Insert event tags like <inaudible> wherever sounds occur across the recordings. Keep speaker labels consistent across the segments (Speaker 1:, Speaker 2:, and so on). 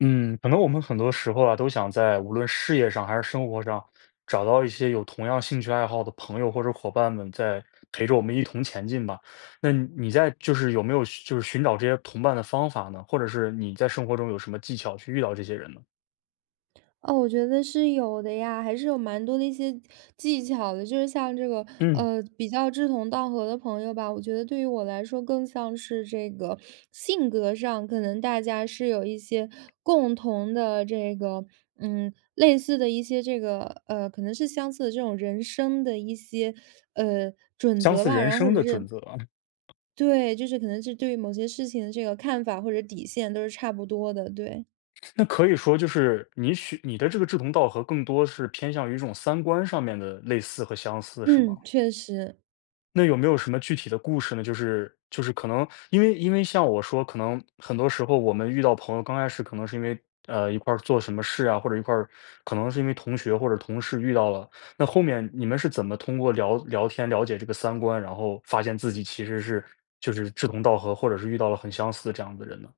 Speaker 1: 嗯，可能我们很多时候啊，都想在无论事业上还是生活上，找到一些有同样兴趣爱好的朋友或者伙伴们，在陪着我们一同前进吧。那你在就是有没有寻就是寻找这些同伴的方法呢？或者是你在生活中有什么技巧去遇到这些人呢？
Speaker 2: 哦，我觉得是有的呀，还是有蛮多的一些技巧的。就是像这个，
Speaker 1: 嗯，
Speaker 2: 比较志同道合的朋友吧，我觉得对于我来说，更像是这个性格上，可能大家是有一些共同的这个，嗯，类似的一些这个，可能是相似的这种人生的一些，准
Speaker 1: 相
Speaker 2: 则
Speaker 1: 似
Speaker 2: 吧，
Speaker 1: 人
Speaker 2: 然后或
Speaker 1: 生
Speaker 2: 者
Speaker 1: 的准
Speaker 2: 是
Speaker 1: 则啊。
Speaker 2: 对，就是可能是对于某些事情的这个看法或者底线都是差不多的，对，
Speaker 1: <laughs> 那可以说就是你的这个志同道合，更多是偏向于这种三观上面的类似和相似，是吗？
Speaker 2: 嗯，确实。
Speaker 1: 那有没有什么具体的故事呢？就是可能因为像我说，可能很多时候我们遇到朋友，刚开始可能是因为一块儿做什么事啊，或者一块儿可能是因为同学或者同事遇到了。那后面你们是怎么通过聊聊天了解这个三观，然后发现自己其实是就是志同道合，或者是遇到了很相似这样的人呢？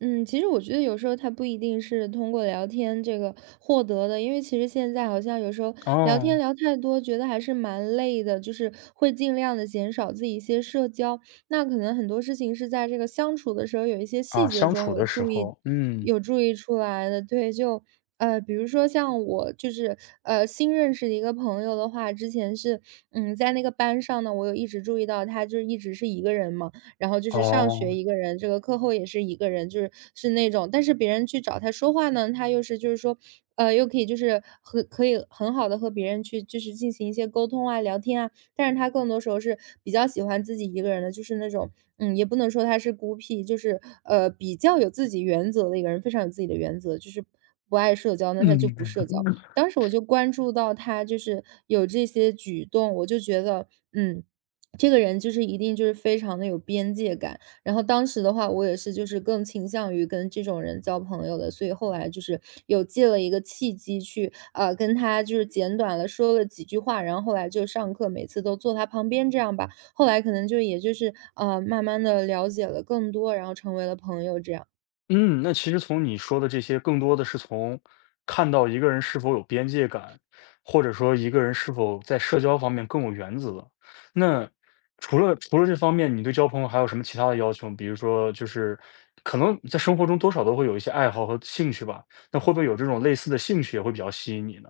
Speaker 2: 嗯，其实我觉得有时候他不一定是通过聊天这个获得的，因为其实现在好像有时候聊天
Speaker 1: 哦。
Speaker 2: 聊太多，觉得还是蛮累的，就是会尽量的减少自己一些社交。那可能很多事情是在这个相处的时候有一些
Speaker 1: 啊，
Speaker 2: 细节
Speaker 1: 相
Speaker 2: 中
Speaker 1: 处
Speaker 2: 有
Speaker 1: 的时
Speaker 2: 注意，
Speaker 1: 候，嗯。
Speaker 2: 出来的。对，就比如说像我就是新认识的一个朋友的话，之前是嗯在那个班上呢，我有一直注意到他就是一直是一个人嘛。然后就是上学
Speaker 1: 哦。
Speaker 2: 一个人，这个课后也是一个人，就是是那种，但是别人去找他说话呢，他又是就是说，又可以就是和可以很好的和别人去就是进行一些沟通啊、聊天啊，但是他更多时候是比较喜欢自己一个人的，就是那种，嗯，也不能说他是孤僻，就是比较有自己原则的一个人，非常有自己的原则，就是不爱社交，那他就
Speaker 1: 嗯。
Speaker 2: 不社交。
Speaker 1: <laughs>
Speaker 2: 当时我就关注到他就是有这些举动，我就觉得，嗯。这个人就是一定就是非常的有边界感，然后当时的话，我也是就是更倾向于跟这种人交朋友的，所以后来就是有借了一个契机去跟他就是简短的说了几句话，然后后来就上课每次都坐他旁边这样吧，后来可能就也就是慢慢的了解了更多，然后成为了朋友这样。
Speaker 1: 嗯，那其实从你说的这些，更多的是从看到一个人是否有边界感，或者说一个人是否在社交方面更有原则。那除了这方面，你对交朋友还有什么其他的要求？比如说，就是可能在生活中多少都会有一些爱好和兴趣吧。那会不会有这种类似的兴趣也会比较吸引你呢？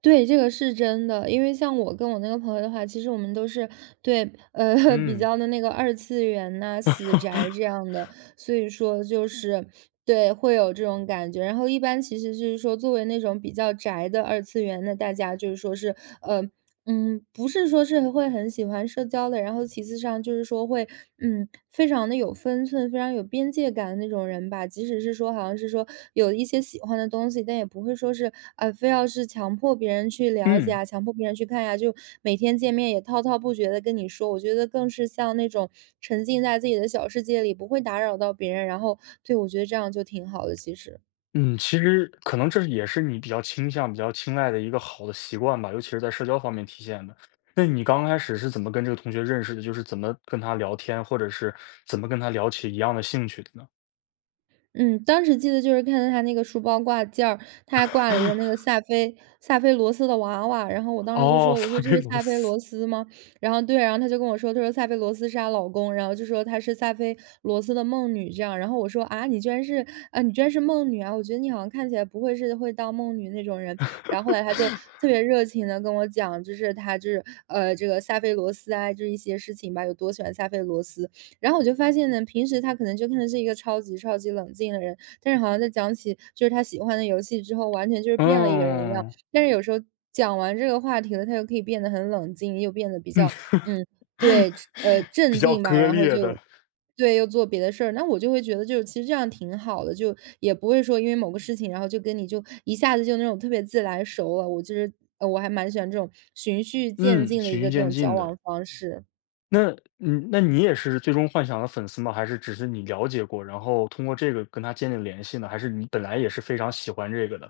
Speaker 2: 对，这个是真的。因为像我跟我那个朋友的话，其实我们都是对，<laughs>，比
Speaker 1: 嗯
Speaker 2: 较的那个二次元呐、死宅这样的，所以说就是对，会有这种感觉。然后一般其实就是说，作为那种比较宅的二次元，那大家就是说是，呃，嗯，不是说是会很喜欢社交的，然后其次上就是说会，嗯，非常的有分寸，非常有边界感的那种人吧。即使是说好像是说有一些喜欢的东西，但也不会说是啊、非要是强迫别人去了解
Speaker 1: 嗯。
Speaker 2: 啊，强迫别人去看呀、就每天见面也滔滔不绝的跟你说。我觉得更是像那种沉浸在自己的小世界里，不会打扰到别人。然后，对我觉得这样就挺好的，其实。
Speaker 1: 嗯，其实可能这是也是你比较倾向、比较青睐的一个好的习惯吧，尤其是在社交方面体现的。那你刚开始是怎么跟这个同学认识的？就是怎么跟他聊天，或者是怎么跟他聊起一样的兴趣的呢？
Speaker 2: 嗯，当时记得就是看到他那个书包挂件儿，他还挂了一个那个萨菲罗斯的娃娃，然后我当时就
Speaker 1: 哦，
Speaker 2: 说：“我说
Speaker 1: 萨
Speaker 2: 这
Speaker 1: 贝
Speaker 2: 是
Speaker 1: 罗
Speaker 2: 萨菲
Speaker 1: 斯。
Speaker 2: 罗斯吗？”然后对，然后他就跟我说，他说：“萨菲罗斯是她老公，然后就说他是萨菲罗斯的梦女这样。”然后我说：“啊，你居然是梦女啊！我觉得你好像看起来不会是会当梦女那种人。”然后后来他就特别热情的跟我讲，就是他就是这个萨菲罗斯啊，就是一些事情吧，有多喜欢萨菲罗斯，然后我就发现呢，平时他可能就看的是一个超级超级冷静的人，但是好像在讲起就是他喜欢的游戏之后，完全就是变了一个人一样。
Speaker 1: 嗯。
Speaker 2: 但是有时候讲完这个话题了，他又可以变得很冷静，又变得比较嗯，对，
Speaker 1: <laughs> 比
Speaker 2: 镇
Speaker 1: 较
Speaker 2: 定吧，
Speaker 1: 割
Speaker 2: 然后
Speaker 1: 裂的。
Speaker 2: 就对，又做别的事儿。那我就会觉得，就是其实这样挺好的，就也不会说因为某个事情，然后就跟你就一下子就那种特别自来熟了。我就是，我还蛮喜欢这种循序渐
Speaker 1: 嗯，
Speaker 2: 进的一
Speaker 1: 循序
Speaker 2: 个这
Speaker 1: 渐
Speaker 2: 种
Speaker 1: 进
Speaker 2: 交
Speaker 1: 的。
Speaker 2: 往方式。
Speaker 1: 那那你也是最终幻想的粉丝吗？还是只是你了解过，然后通过这个跟他建立联系呢？还是你本来也是非常喜欢这个的？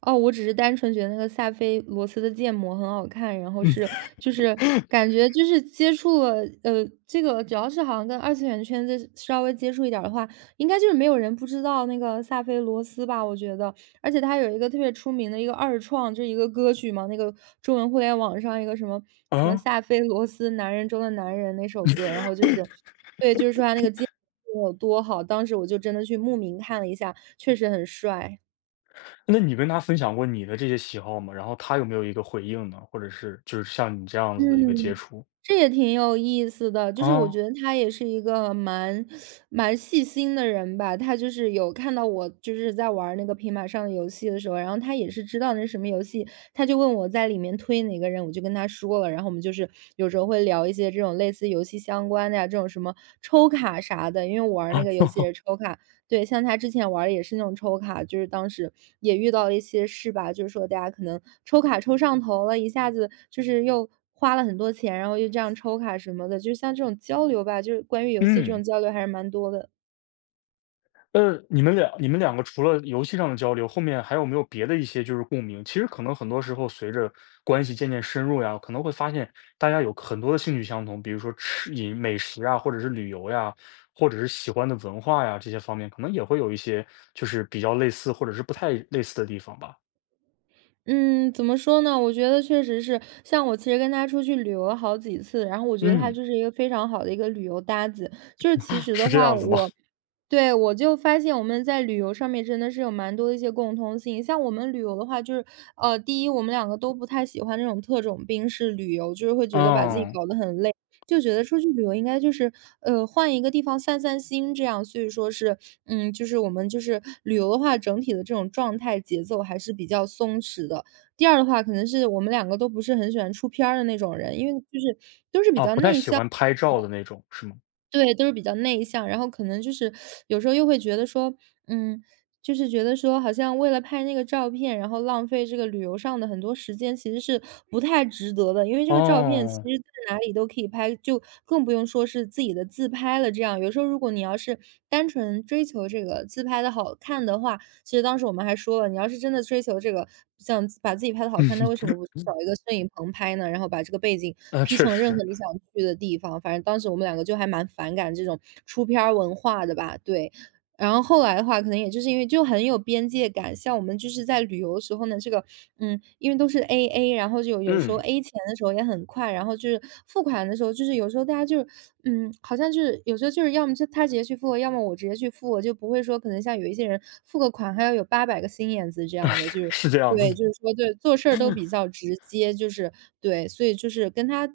Speaker 2: 哦，我只是单纯觉得那个萨菲罗斯的建模很好看，然后是就是感觉就是接触了，这个主要是好像跟二次元圈子稍微接触一点儿的话，应该就是没有人不知道那个萨菲罗斯吧，我觉得。而且他有一个特别出名的一个二创，就是一个歌曲嘛，那个中文互联网上一个什么什么萨菲罗斯《男人中的男人》那首歌，然后就是对，就是说他那个建模有多好，当时我就真的去慕名看了一下，确实很帅。
Speaker 1: 那你跟他分享过你的这些喜好吗？然后他有没有一个回应呢？或者是就是像你这样子的一个接
Speaker 2: 嗯，
Speaker 1: 触？
Speaker 2: 这也挺有意思的，就是我
Speaker 1: 啊。
Speaker 2: 觉得他也是一个蛮细心的人吧。他就是有看到我就是在玩儿那个平板上的游戏的时候，然后他也是知道那是什么游戏，他就问我在里面推哪个人，我就跟他说了。然后我们就是有时候会聊一些这种类似游戏相关的呀，这种什么抽卡啥的，因为我玩儿那
Speaker 1: 啊。
Speaker 2: 个游戏也是
Speaker 1: <laughs>，
Speaker 2: 抽卡，对，像他之前玩儿也是那种抽卡，就是当时也遇到了一些事吧，就是说大家可能抽卡抽上头了，一下子就是又花了很多钱，然后又这样抽卡什么的，就像这种交流吧，就是关于游戏这种
Speaker 1: 嗯。
Speaker 2: 交流还是蛮多的。
Speaker 1: 你们两个除了游戏上的交流，后面还有没有别的一些就是共鸣？其实可能很多时候随着关系渐渐深入呀，可能会发现大家有很多的兴趣相同，比如说吃饮美食啊，或者是旅游呀，或者是喜欢的文化呀这些方面，可能也会有一些就是比较类似或者是不太类似的地方吧。
Speaker 2: 嗯，怎么说呢？我觉得确实是，像我其实跟他出去旅游了好几次，然后我觉得他
Speaker 1: 嗯。
Speaker 2: 就是一个非常好的一个旅游搭子。就是其
Speaker 1: <laughs>
Speaker 2: 实
Speaker 1: 是
Speaker 2: 的
Speaker 1: 这
Speaker 2: 话，
Speaker 1: 样子吗？
Speaker 2: 我对，我就发现我们在旅游上面真的是有蛮多的一些共通性。像我们旅游的话，就是第一，我们两个都不太喜欢那种特种兵式旅游，就是会
Speaker 1: <laughs>
Speaker 2: 觉得把自己
Speaker 1: 嗯。
Speaker 2: 搞得很累。就觉得出去旅游应该就是，换一个地方散散心这样。所以说是，嗯，就是我们就是旅游的话，整体的这种状态节奏还是比较松弛的。第二的话，可能是我们两个都不是很喜欢出片儿的那种人，因为就是都是比
Speaker 1: 啊，
Speaker 2: 较
Speaker 1: 不太
Speaker 2: 内
Speaker 1: 喜
Speaker 2: 向。
Speaker 1: 欢拍照的那种，是吗？
Speaker 2: 对，都是比较内向，然后可能就是有时候又会觉得说，嗯，就是觉得说好像为了拍那个照片，然后浪费这个旅游上的很多时间，其实是不太值得的。因为这个照片其
Speaker 1: 哦。
Speaker 2: 实在哪里都可以拍，就更不用说是自己的自拍了。这样有时候如果你要是单纯追求这个自拍的好看的话，其实当时我们还说了，你要是真的追求这个，想把自己拍的好
Speaker 1: 嗯
Speaker 2: 看，那为什
Speaker 1: 哼。
Speaker 2: 么不去找一个摄影棚拍呢？然后把这个背景
Speaker 1: 那
Speaker 2: P
Speaker 1: 确
Speaker 2: 成任
Speaker 1: 实。
Speaker 2: 何你想去的地方。反正当时我们两个就还蛮反感这种出片儿文化的吧，对。然后后来的话，可能也就是因为就很有边界感，像我们就是在旅游的时候呢，这个，嗯，因为都是 AA，然后就有时候
Speaker 1: 嗯。
Speaker 2: A 钱的时候也很快，然后就是付款的时候，就是有时候大家就是，嗯，好像就是有时候就是要么就他直接去付要么我直接去付我就不会说可能像有一些人付个款还要有八百个心眼子这样的，就
Speaker 1: <laughs>
Speaker 2: 是
Speaker 1: 是这样子
Speaker 2: 对，
Speaker 1: 的。
Speaker 2: 就是说对，做事儿都比较直接，就是对，所以就是跟他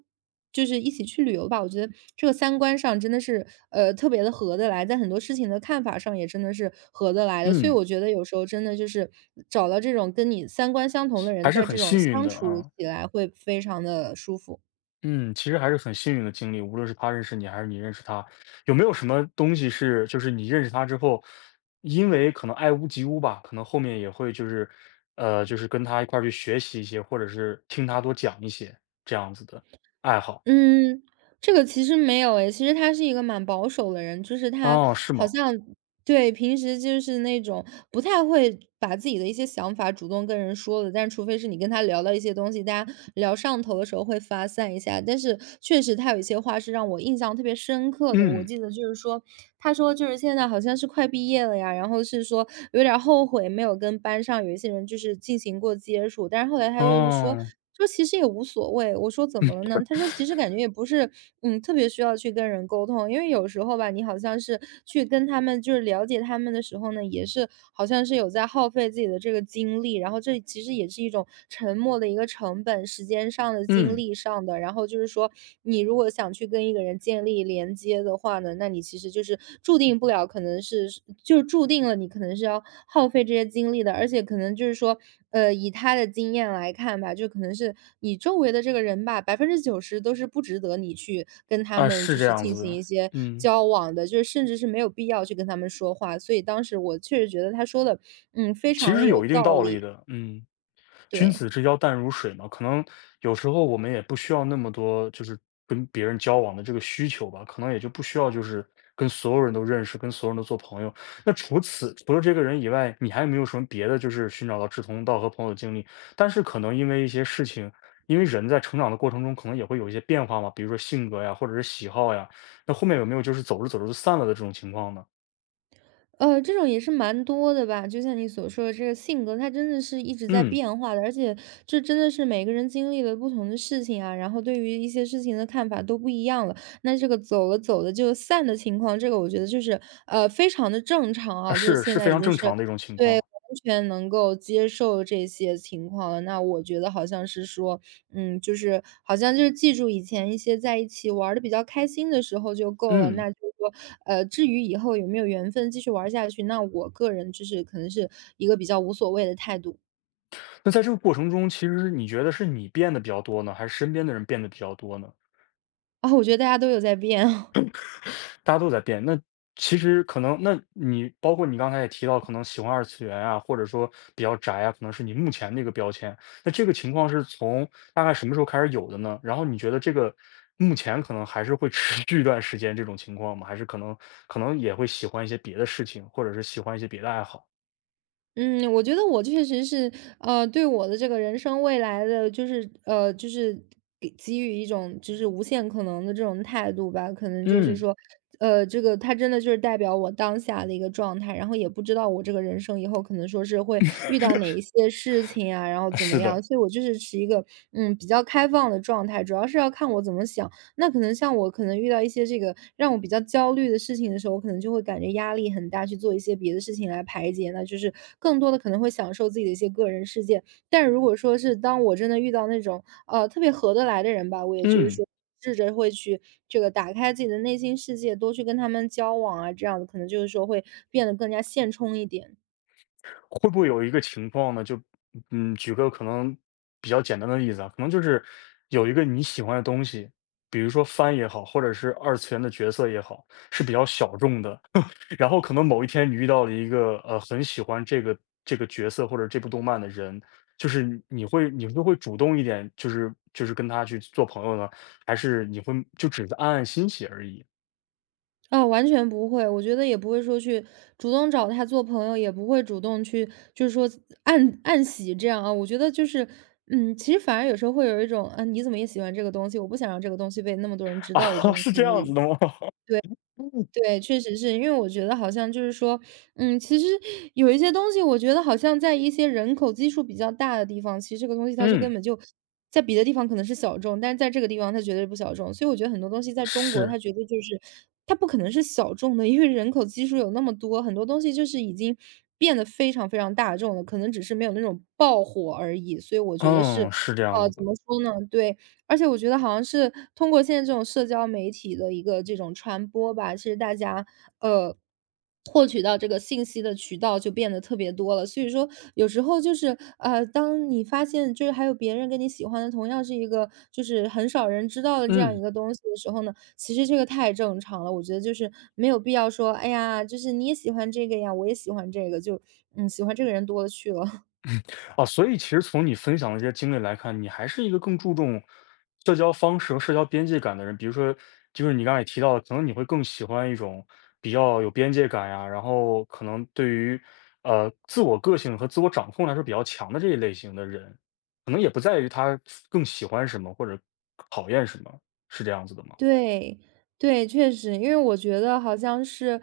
Speaker 2: 就是一起去旅游吧，我觉得这个三观上真的是，特别的合得来，在很多事情的看法上也真的是合得来的。所以
Speaker 1: 嗯。
Speaker 2: 我觉得有时候真的就是找到这种跟你三观相同的
Speaker 1: 还
Speaker 2: 人，
Speaker 1: 是
Speaker 2: 在
Speaker 1: 很
Speaker 2: 这种
Speaker 1: 幸运
Speaker 2: 相
Speaker 1: 的
Speaker 2: 处
Speaker 1: 啊。
Speaker 2: 起来会非常的舒服。
Speaker 1: 嗯，其实还是很幸运的经历，无论是他认识你，还是你认识他。有没有什么东西是就是你认识他之后，因为可能爱屋及乌吧，可能后面也会就是跟他一块儿去学习一些，或者是听他多讲一些这样子的爱好。
Speaker 2: 嗯，这个其实没有诶，其实他是一个蛮保守的人，就是他
Speaker 1: 哦，是
Speaker 2: 好
Speaker 1: 吗？
Speaker 2: 像对，平时就是那种不太会把自己的一些想法主动跟人说的，但除非是你跟他聊到一些东西，大家聊上头的时候会发散一下。但是确实他有一些话是让我印象特别深刻的，我
Speaker 1: 嗯。
Speaker 2: 记得就是说，他说就是现在好像是快毕业了呀，然后是说有点儿后悔没有跟班上有一些人就是进行过接触，但是后来他又是说
Speaker 1: 哦。
Speaker 2: 说其实也无所谓，我说怎么了呢？他说其实感觉也不是，嗯，特别需要去跟人沟通，因为有时候吧，你好像是去跟他们就是了解他们的时候呢，也是好像是有在耗费自己的这个精力，然后这其实也是一种沉默的一个成本，时间上的、精
Speaker 1: 嗯。
Speaker 2: 力上的。然后就是说，你如果想去跟一个人建立连接的话呢，那你其实就是注定不了，可能是就是注定了你可能是要耗费这些精力的，而且可能就是说，以他的经验来看吧，就可能是你周围的这个人吧90%都是不值得你去跟他
Speaker 1: 啊，
Speaker 2: 们
Speaker 1: 是
Speaker 2: 就
Speaker 1: 这
Speaker 2: 是
Speaker 1: 样
Speaker 2: 进
Speaker 1: 子
Speaker 2: 行
Speaker 1: 的。
Speaker 2: 一些
Speaker 1: 嗯。
Speaker 2: 交往的，就是甚至是没有必要去跟他们说话。所以当时我确实觉得他说的，嗯，非
Speaker 1: 其
Speaker 2: 常
Speaker 1: 实
Speaker 2: 的
Speaker 1: 是
Speaker 2: 有
Speaker 1: 有一定
Speaker 2: 道
Speaker 1: 道理
Speaker 2: 理，
Speaker 1: 的。嗯，君
Speaker 2: 对。
Speaker 1: 子之交淡如水嘛，可能有时候我们也不需要那么多，就是跟别人交往的这个需求吧，可能也就不需要就是跟所有人都认识，跟所有人都做朋友。那除了这个人以外，你还有没有什么别的，就是寻找到志同道合朋友的经历？但是可能因为一些事情，因为人在成长的过程中，可能也会有一些变化嘛，比如说性格呀，或者是喜好呀。那后面有没有就是走着走着就散了的这种情况呢？
Speaker 2: 这种也是蛮多的吧，就像你所说的这个性格，它真的是一直在
Speaker 1: 嗯。
Speaker 2: 变化的，而且这真的是每个人经历了不同的事情啊，然后对于一些事情的看法都不一样了。那这个走了走的就散的情况，这个我觉得就是非常的正常
Speaker 1: 啊，
Speaker 2: 啊，就是
Speaker 1: 是，
Speaker 2: 现
Speaker 1: 是非
Speaker 2: 在已
Speaker 1: 常
Speaker 2: 经
Speaker 1: 正
Speaker 2: 是
Speaker 1: 常的一种情
Speaker 2: 对
Speaker 1: 况。
Speaker 2: 完全能够接受这些情况了。那我觉得好像是说，嗯，就是好像就是记住以前一些在一起玩的比较开心的时候就够了。
Speaker 1: 嗯。
Speaker 2: 那就是说，至于以后有没有缘分继续玩儿下去，那我个人就是可能是一个比较无所谓的态度
Speaker 1: 那在这个过程中，其实你觉得是你变得比较多呢，还是身边的人变得比较多呢？
Speaker 2: <laughs> 啊。我觉得大家都有在变哦。<laughs>
Speaker 1: 大家都在变。那其实可能，那你包括你刚才也提到，可能喜欢二次元啊，或者说比较宅啊，可能是你目前的一个标签。那这个情况是从大概什么时候开始有的呢？然后你觉得这个目前可能还是会持续一段时间这种情况吗？还是可能也会喜欢一些别的事情，或者是喜欢一些别的爱好？
Speaker 2: 嗯，我觉得我确实是，对我的这个人生未来的，就是给予一种就是无限可能的这种态度吧。可能就是
Speaker 1: 嗯，
Speaker 2: 说，这个它真的就是代表我当下的一个状态，然后也不知道我这个人生以后可能说是会遇到哪一些事情啊，然后怎么
Speaker 1: 是的。
Speaker 2: 样，所以我就是持一个嗯比较开放的状态，主要是要看我怎么想。那可能像我可能遇到一些这个让我比较焦虑的事情的时候，我可能就会感觉压力很大，去做一些别的事情来排解。那就是更多的可能会享受自己的一些个人世界。但如果说是当我真的遇到那种特别合得来的人吧，我也就是
Speaker 1: 嗯。
Speaker 2: 说。试着会去这个打开自己的内心世界，多去跟他们交往啊，这样子可能就是说会变得更加现充一点。
Speaker 1: 会不会有一个情况呢？举个可能比较简单的例子啊，可能就是有一个你喜欢的东西，比如说番也好，或者是二次元的角色也好，是比较小众的。然后可能某一天你遇到了一个很喜欢这个角色或者这部动漫的人，就是你会主动一点，就是跟他去做朋友呢，还是你会就只是暗暗欣喜而已。
Speaker 2: 啊，完全不会，我觉得也不会说去主动找他做朋友，也不会主动去就是说暗暗喜这样啊。我觉得就是，嗯，其实反而有时候会有一种，嗯，你怎么也喜欢这个东西，我不想让这个东西被那么多人
Speaker 1: <laughs>
Speaker 2: 知道的这
Speaker 1: 啊？
Speaker 2: 种
Speaker 1: 是这
Speaker 2: 心
Speaker 1: 样子
Speaker 2: 理。
Speaker 1: 的吗？
Speaker 2: 对。
Speaker 1: <laughs>
Speaker 2: 对，确实是。因为我觉得好像就是说，嗯，其实有一些东西，我觉得好像在一些人口基数比较大的地方，其实这个东西它就
Speaker 1: 嗯，
Speaker 2: 根本就在别的地方可能是小众，但是在这个地方它绝对不小众。所以我觉得很多东西在中国，
Speaker 1: 是。
Speaker 2: 它绝对就是它不可能是小众的，因为人口基数有那么多，很多东西就是已经变得非常大众了，可能只是没有那种爆火而已。所以我觉得是，
Speaker 1: 嗯，是这样子
Speaker 2: 怎
Speaker 1: 的。
Speaker 2: 么说呢？对，而且我觉得好像是通过现在这种社交媒体的一个这种传播吧，其实大家，呃，获取到这个信息的渠道就变得特别多了。所以说有时候就是，当你发现就是还有别人跟你喜欢的同样是一个就是很少人知道的这样一
Speaker 1: 嗯。
Speaker 2: 个东西的时候呢，其实这个太正常了。我觉得就是没有必要说，哎呀，就是你也喜欢这个呀，我也喜欢这个，就嗯，喜欢这个人多了去了。
Speaker 1: 啊，所以其实从你分享的这些经历来看，你还是一个更注重社交方式和社交边界感的人。比如说，就是你刚才也提到的，可能你会更喜欢一种比较有边界感呀，然后可能对于自我个性和自我掌控来说比较强的这一类型的人，可能也不在于他更喜欢什么或者讨厌什么，是这样子的吗？
Speaker 2: 对，对，确实，因为我觉得好像是，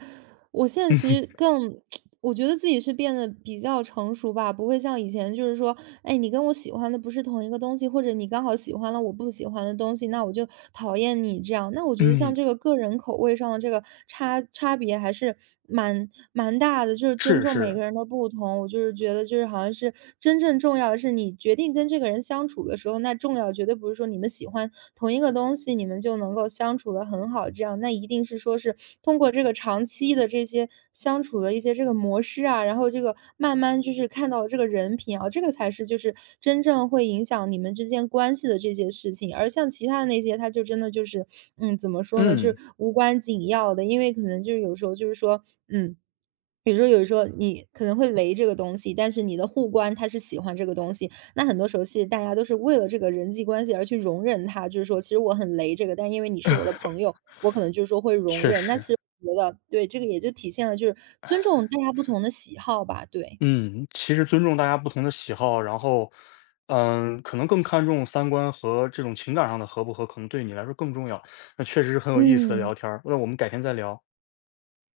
Speaker 2: 我现
Speaker 1: <laughs>
Speaker 2: 在其
Speaker 1: 嗯
Speaker 2: 实更，<smacks lips> 我觉得自己是变得比较成熟吧，不会像以前就是说，哎，你跟我喜欢的不是同一个东西，或者你刚好喜欢了我不喜欢的东西，那我就讨厌你这样。那我觉得
Speaker 1: 嗯，
Speaker 2: 像这个个人口味上的这个差别还是蛮大的，就是尊
Speaker 1: 是
Speaker 2: 重每
Speaker 1: 是。
Speaker 2: 个人的不同。我就是觉得，就是好像是真正重要的是，你决定跟这个人相处的时候，那重要绝对不是说你们喜欢同一个东西，你们就能够相处的很好，这样那一定是说是通过这个长期的这些相处的一些这个模式啊，然后这个慢慢就是看到这个人品啊，这个才是就是真正会影响你们之间关系的这些事情。而像其他的那些，他就真的就是，嗯，怎么说呢，就是
Speaker 1: 嗯，
Speaker 2: 无关紧要的，因为可能就是有时候就是说，嗯。比如说有时候你可能会雷这个东西，但是你的互关他是喜欢这个东西，那很多时候其实大家都是为了这个人际关系而去容忍他，就是说其实我很雷这个，但是因为你是我的朋友，我可能就是说会容
Speaker 1: 确
Speaker 2: 忍。那
Speaker 1: 实。
Speaker 2: 其实我觉得对，这个也就体现了就是尊重大家不同的喜好吧，对。
Speaker 1: 嗯，其实尊重大家不同的喜好，然后，可能更看重三观和这种情感上的合不合，可能对你来说更重要。那确实是很有意思的
Speaker 2: 嗯。
Speaker 1: 聊天儿。那我们改天再聊。